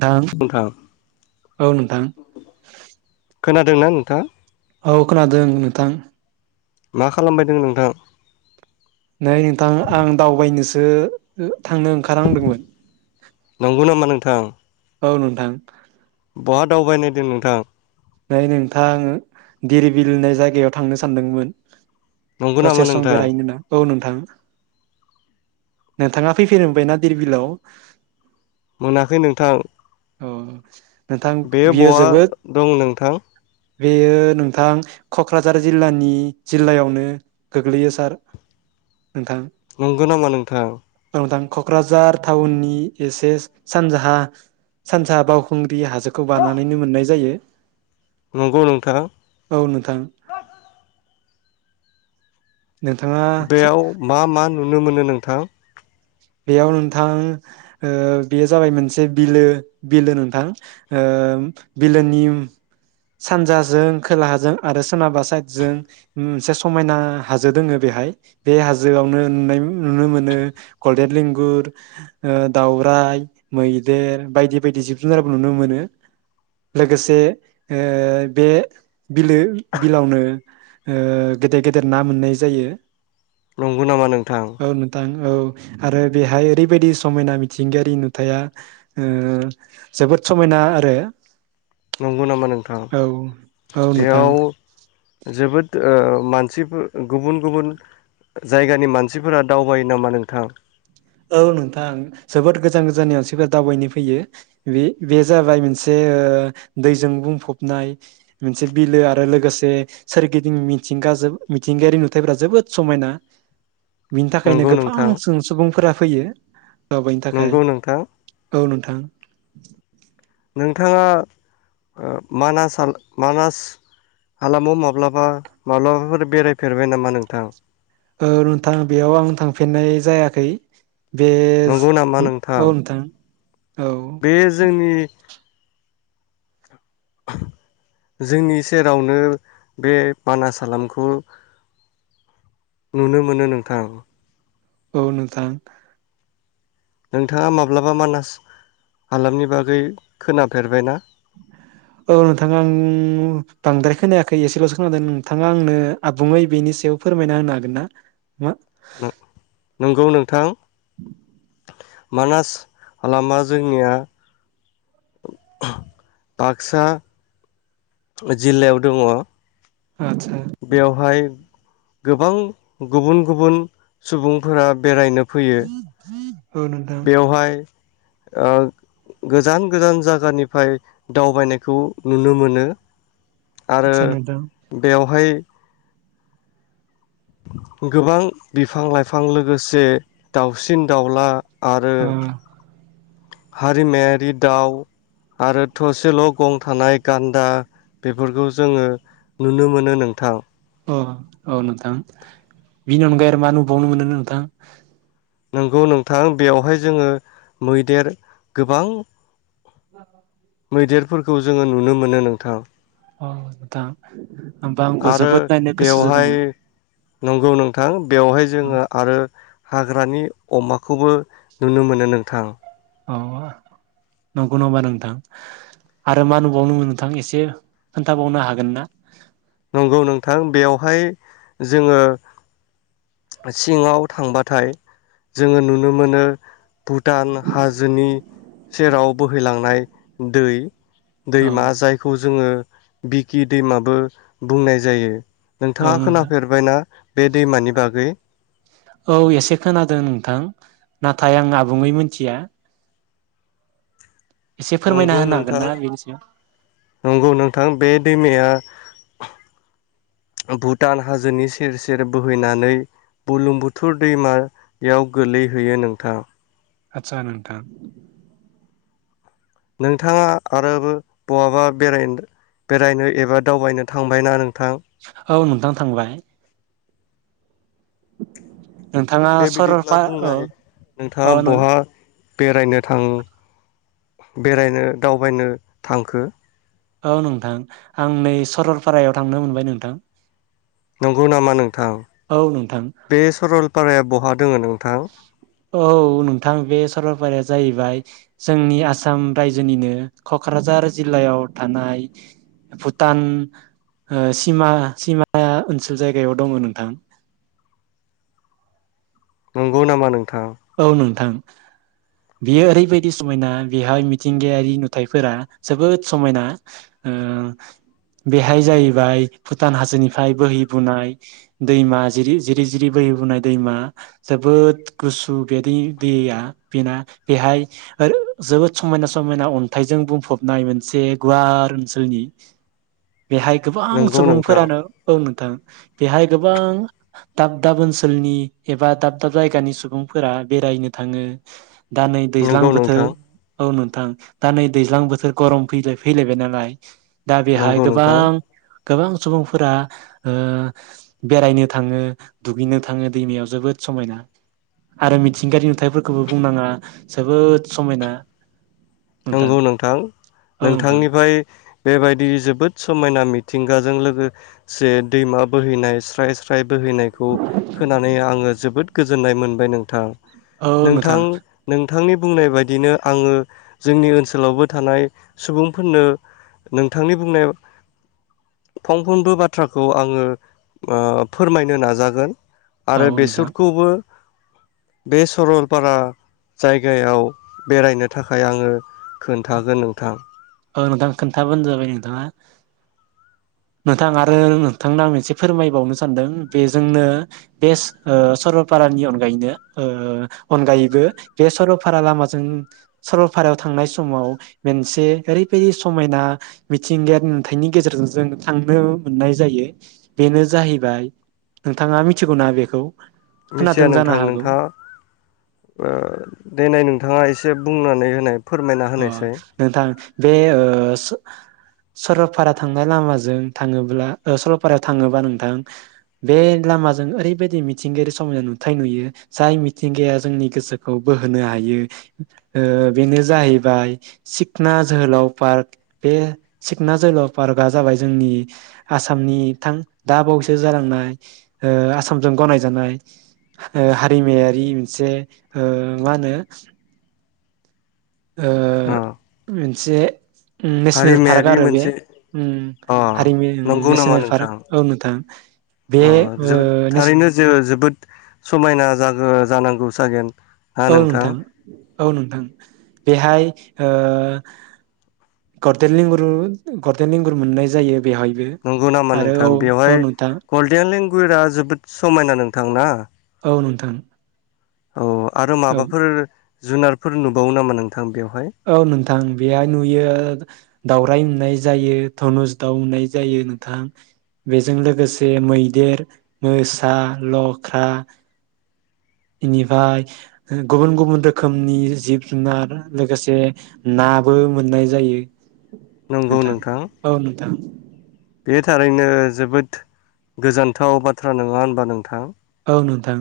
थां नोंथां [inaudible] औ नोंथां। खोनादोंना नोंथां? औ खोनादों नोंथां। मा खालामबायदों नोंथां? ओ थांनो ओंखारहांदोंमोन। नंगौ नामा नोंथां? औ नोंथां। बहा दावबायनो नागिरदों नोंथां? नै नोंथा दिरबिल होननाय जायगायाव थांनो सानदोंमोन। नंगौ नामा दसे सम नोंथां बेरायहैनो औ नोंथां। नोंथाङा फैफेर मोनबायना देरबिलाव? मोनाखै नोंथां। औ। नोंथां बे बियो बआ जोबोद दं नोंथां? बेयो नोंथां क'क्राझार जिल्लानि जिल्लायावनो गोग्लैयो सार। नोंथां नंगौ नामा नोंथां? औ नोंथां क'क्राझार टाउननि एसे सानजाहा सानसा बाउखुं ग्रि हाजोखौ बानानैनो मोननाय जायो। नंगौ नोंथां। औ नोंथां [inaudible] नोंथाङा सा बेयाव मा मा। नुनो मोनो नोंथां। बेयाव नोंथां ओ बेयो जाबाय मोनसे बिलो बिलो नोंथां बिलोनि सानजाजों खोलाहाजों आरो सनाबा साइदजों मोनसे समायना हाजो दोङो बेहाय बे हाजोआवनो नुनाय नुनो मोनो। गलडेन लिंगुर दावराइ मैदेर बायदि बायदि जिब जुनारबो नुनो मोनो लोगोसे बे बिलो बिलावनो गेदेर गेदेर ना मोननाय जायो। नंगौ नामा नोंथां। औ नोंथां औ। आरो बेहाय ओरैबायदि समायना मिथिंगायारि नुथाया ओ जोबोद समायना आरो। नंगौ नामा नोंथां औ औ नोंथां बेयाव जोबोद मानसिफोर गुबुन गुबुन जायगानि मानसिफोरा दावबायायो नामा नोंथां औ नोंथां जोबोद गोजान गोजाननि आनसिफोरा दावबायनो फैयो बे बे जाबाय मोनसे दैजों बुंफबनाय मोनसे बिलो आरो लोगोसे सोरगिदिं मिथिंगाजों मिथिंगायारि नुथायफोरा जोबोद समायना बिनि थाखायनो नंगौ गोबां नोंथां सुबुंफोरा फैयो। औ दावबायनी नंगौ नोंथां थाखाय औ थां। नोंथाङा ओ मानास मानास हालामाव माब्लाबा माब्लाबाफोर बेरायफेरबाय नामा नोंथां। औ नोंथां बेयाव आं थांफिननाय जायाखै। बेज नंगौ नामा ओ नोंथां। औ बे जोंनि। जोंनि सेरावनो बे मानास हालामखौ नुनो मोनो नोंथां। औ नोंथां। नोंथाङा माब्लाबा मानास हालामनि बागै खोनाफेरबायना। औ नोंथाङा आं बांद्राय खोनायाखै एसेल'सो खोनादों नोंथाङा आंनो आबुङै बेनि सायाव फोरमायना होनो हागोन ना। नंगौ नोंथां। मानास हालामा जोंनिया बाक्सा जिल्लायाव दङ आदसा। बेवहाय गोबां गुबुन गुबुन सुबुंफोरा बेरायनो फैयो [inaudible] बेवहाय ओ गोजान गोजान जायगानिफ्राय दावबायनायखौ नुनो मोनो आरो आदसा नोंथां बेवहाय गोबां बिफां लाइफां लोगोसे दाउसिन दाउला आरो। अ हारिमायारि दाउ आरो थसेल' गं थानाय गान्दा बेफोरखौ जोङो नुनो मोनो नोंथां। अ औ नोंथां बिनि अनगायै आरो मा नुबावनो मोनो नोंथां। नंगौ नोंथां बेवहाय जोङो मैदेर गोबां [unintelligible] मैदेरफोरखौ जोङो नुनो मोनो नोंथां। औ नोंथां होमबा आंबो आरो जोबोद नायनो गोसो बेवहाय जादोंमोन नंगौ नों थां बेवहाय जोंङो आरो हा ग्रानि अमाखौबो नुनो मोनो नोंथां। अ नंगौ नामा नोंथां आरो मा नुबावनो मोनो नोंथां एसे खोन्थाबावनो हागोन ना नंगौ नोंथां बेयावहाय जोंङो सिङाव थांबाथाय जोंङो नुनो मोनो भुटान हाजोनि सेराव बोहैलांनाय दै औ दैमा जायखौ जोंङो बिकि दैमाबो बुंनाय जायो। औ नोंथाङा नोंथां खोनाफेरबायना बे दैमानि बागै? औ एसे खोनादों नोंथां नाथाय आं आबुङै मिथिया एसे फोरमायना नंगौ होनो हागोन नोंथां ना बेनि सायाव? नंगौ नोंथां बे दैमाया भुटान हाजोनि सेर-सेर बोहैनानै बुरलुंबुथुर दैमायाव गोलैहैयो नोंथां। आतसा नोंथां। नोंथाङा आरोबो बहाबा बेरायनो-बेरायनो एबा दावबायनो थांबायना नों थां औ नोंथां थांबाय। [inaudible] नोंथाङा दे बिदिब्ला सरलपा औ बुंनाय नोंथाङा औ बहा बेरायनो थां बेरायनो दावबायनो थांखो औ नोंथां आं नै सरलपारायाव थांनो मोनबाय नोंथां। नंगौ नामा नोंथां औ नोंथां बे सरलपाराया बहा दोङो नोंथां औ नोंथां बे सरलपाराया जाहैबाय जोंनि आसाम रायजोनिनो कक्राझार जिल्लायाव थानाय भुटान सिमा-सिमा ओनसोल जायगायाव दङ नोंथां। नंगौ नामा नों औ नोंथां। बेयो ओरैबायदि समायना बेहाय मिथिंगायारि नुथायाइफोरा जोबोद समायना ओ बेहाय जाहैबाय भुटान हाजोनिफ्राय बोहैबोनाय दैमा जिरि-जिरि-जिरि बोहैबोनाय दैमा जोबोद गु सु बे दै दैया बेना बेहाय जोबोद समायना-समायना अन्थाइजों बुंफबनाय मोनसे गुवार ओनसोलनि बेहाय गोबां नंगौ नोंथां सुबुंफोरानो औ नोंथां। बेहाय गोबां दाब-दाब ओनसोलनि एबा दाब-दाब जायगानि सुबुं फोरा बेरायनो थाङो। दा नै दैज्लां नंगौ बोथोर नोंथां औ नों थां दा नै दैज्लां बोथोर गरम फै-फैलायबाय नालाय दा बेहाय नंगौ नोंथां गोबां गोबां सुबुंफोरा ओ बेरायनो थाङो दुगैनो थाङो दैमायाव जोबोद समायना आरो मिथिंगायारि नुथायफोरखौबो बुंनाङा जोबोद समायना। नंगौ नोंथां। औ नोंथां नोंथांनिफाय बेबायदि जोबोद समायना मिथिंगाजों लोगोसे दैमा बोहैनाय स्राय स्राय बोहैनायखौ खोनानै आङो जोबोद गोजोननाय मोनबाय नोंथां। नोंथां नों थांनि बुंनाय बायदिनो आङो जोंनि ओनसोलावबो थानाय सुबुंफोरनो नोंथांनि बुंनायाव फंफ्रोमबो बाथ्राखौ आङो ओ फोरमायनो नाजागोन। औ आरो नोंथां बेसरखौबो बे सरलपारा जायगायाव बेरायनो थाखाय आङो खोन्थागोन नोंथां ओ नोंथां खोन्थाबानो जाबाय नोंथाङा नोंथां आरो नोंथांनो आं मोनसे फोरमायबावनो सानदों बेजोंनो बेस ओ सरलपारानि अनगायैनो ओ अनगायैबो बे सरलपारा लामाजों सरलफारायाव थांनाय समाव मोनसे ओरैबायदि समायना मिथिंगायारि नुथायनि गेजेरजों जों थांनो मोननाय जायो बेनो जाहैबाय नोंथाङा मिथिगौ ना बेखौ मिथिया खोनादों जानो नोंथां हागौ नोंथाङा ओ देनाय नों थाङा एसे बुंनानै होनाय फोरमायना अ होनायसाय नोंथां बे ओ स सरलपारा थांनाय लामाजों थाङोब्ला ओ सरलपारायाव थाङोबा नोंथां बे लामाजों ओरैबायदि मिथिंगायारि समायना नुथाय नुयो जाय मिथिंगाया जोंनि गोसोखौ बोहोनो हायो ओ बेनो जाहै बाय सिखना जोहोलाव पार्क । बे सिखना जोहोलाव पार्कआ जाबाय जोंनि आसामनि थां दा बावैसो जालांनाय ओ आसामजों गनायजानाय ओ हारिमायारि मोनसे ओ मा होनो ओ अ मोनसे नेसनेल पार्क हारिमायारि आरो बे मोनसे उम अ हारिमु नंगौ नामा नेसनेल नोंथां? पार्क औ नोंथां बे अ ओ जोबोद नेस थारैनो जे जोबोद समायना जागो जानां गौ सागेन औ नोंथां औ नोंथां बेहाय ओ गरदेल लंगुरु गरदेल लेंगुर मोननाय जायो बेवहायबो नंगौ नामा आरो नोंथां औ औ बेवहाय नोंथां गल्डेन लेंगुरा जोबोद समायना नोंथां ना थां औ आरो माबाफोर जुनारफोर नुबावो नामा नों औ नोंथां बेहाय नुयो दावराइ नुनाय जायो, धनुस दाउ नुनाय जायो नोंथां। बेजों लोगोसे मैदेर, मोसा, लख्रा बेनिफाय गुबुन गुबुन रोखोमनि जिब जुनार लोगोसे नाबो मोननाय जायो। नंगौ नोंथां औ नोंथां बे थारैनो जोबोद गोजोनथाव बाथ्रा नोङा होनबा नोंथां औ नोंथां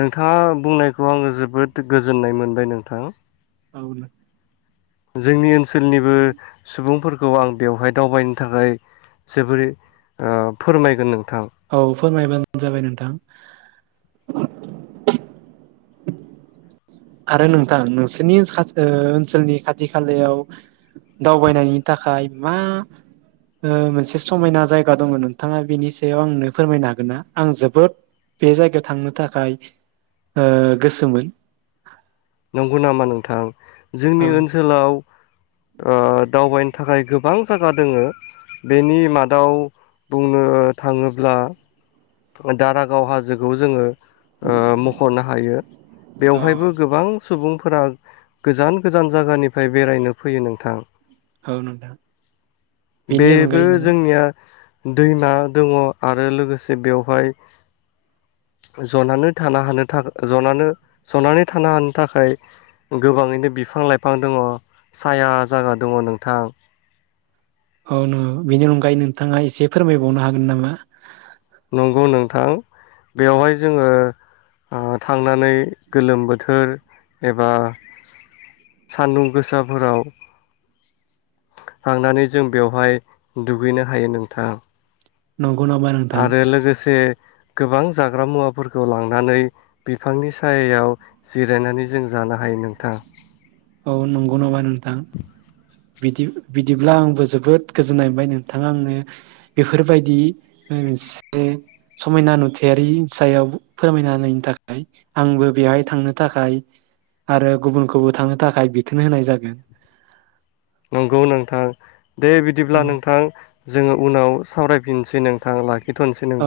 नोंथाङा बुंनायखौ आङो जोबोद गोजोननाय मोनबाय नोंथां। औ नों जोंनि ओनसोलनिबो सुबुंफोरखौ आं बेवहाय दावबायनो थाखाय जोबोरै ओ फोरमायगोन नों औ फोरमायबानो जाबाय नोंथां। [unintelligible] आरो नोंथां नोंसोरनि ओ ओनसोलनि खाथि खालायाव दावबायनायनि थाखाय मा ओ मोनसे समायना जायगा दङ नोंथाङा बिनि सायाव आंनो फोरमायनो हागोन ना आं जोबोद बे जायगायाव थांनो थाखाय ओ गोसोमोन। नंगौ नामा नोंथां। जोंनि ओं ओनसोलाव ओ दावबायनो थाखाय गोबां जगा दोङो बेनि मादाव बुंनो थाङोब्ला दारागाव हाजोखौ जोङो ओ मख'नो हायो बेवहायबो गोबां सुबुंफोरा गोजान गोजान जायगानिफ्राय बेरायनो फैयो नोंथां। औ नोंथां बेनि बेबो अनगायैनो जोंनिया दैमा दङ आरो लोगोसे बेवहाय जनानै थानो हानो था‌ ज जनानै सनानै थानो हानो थाखाय गोबाङैनो बिफां लाइफां दङ साया जागा दङ नोंथां। औ न बेनि अनगायै नोंथाङा एसे फोरमायबावनो हागोन नामा। नंगौ नोंथां बेवहाय जोङो ओ थांनानै गोलोम बोथोर एबा सानदुं गोसाफोराव थांनानै जों बेवहाय दुगैनो हायो नोंथां। नंगौ नामा नोंथां आरो लोगोसे गोबां जाग्रा मुवाफोरखौ लांनानै बिफांनि सायायाव जिरायनानै जों जानो हायो नोंथां। औ नंगौ नाबा नोंथां। बिदि बिदिब्ला आंबो जोबोद गोजोननाय मोनबाय नोंथाङा आंनो बेफोरबायदि मोनसे समायना नुथायारि सायाव फोरमायना होननि थाखाय आंबो बेहाय थांनो थाखाय आरो गुबुनखौबो थांनो थाखाय बिथोन होनाय जागोन। नंगौ नोंथां। दे औ बिदिब्ला नोंथां जोङो उनाव सावरायफिननोसै नोंथां लाखि अ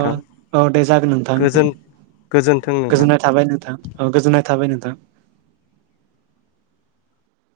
औ दे जागोन नोंथां दे गोजोन गोजोन्थों नोंथां। गोजोननाय थाबाय नोंथां ओ गोजोननाय थाबाय नोंथां।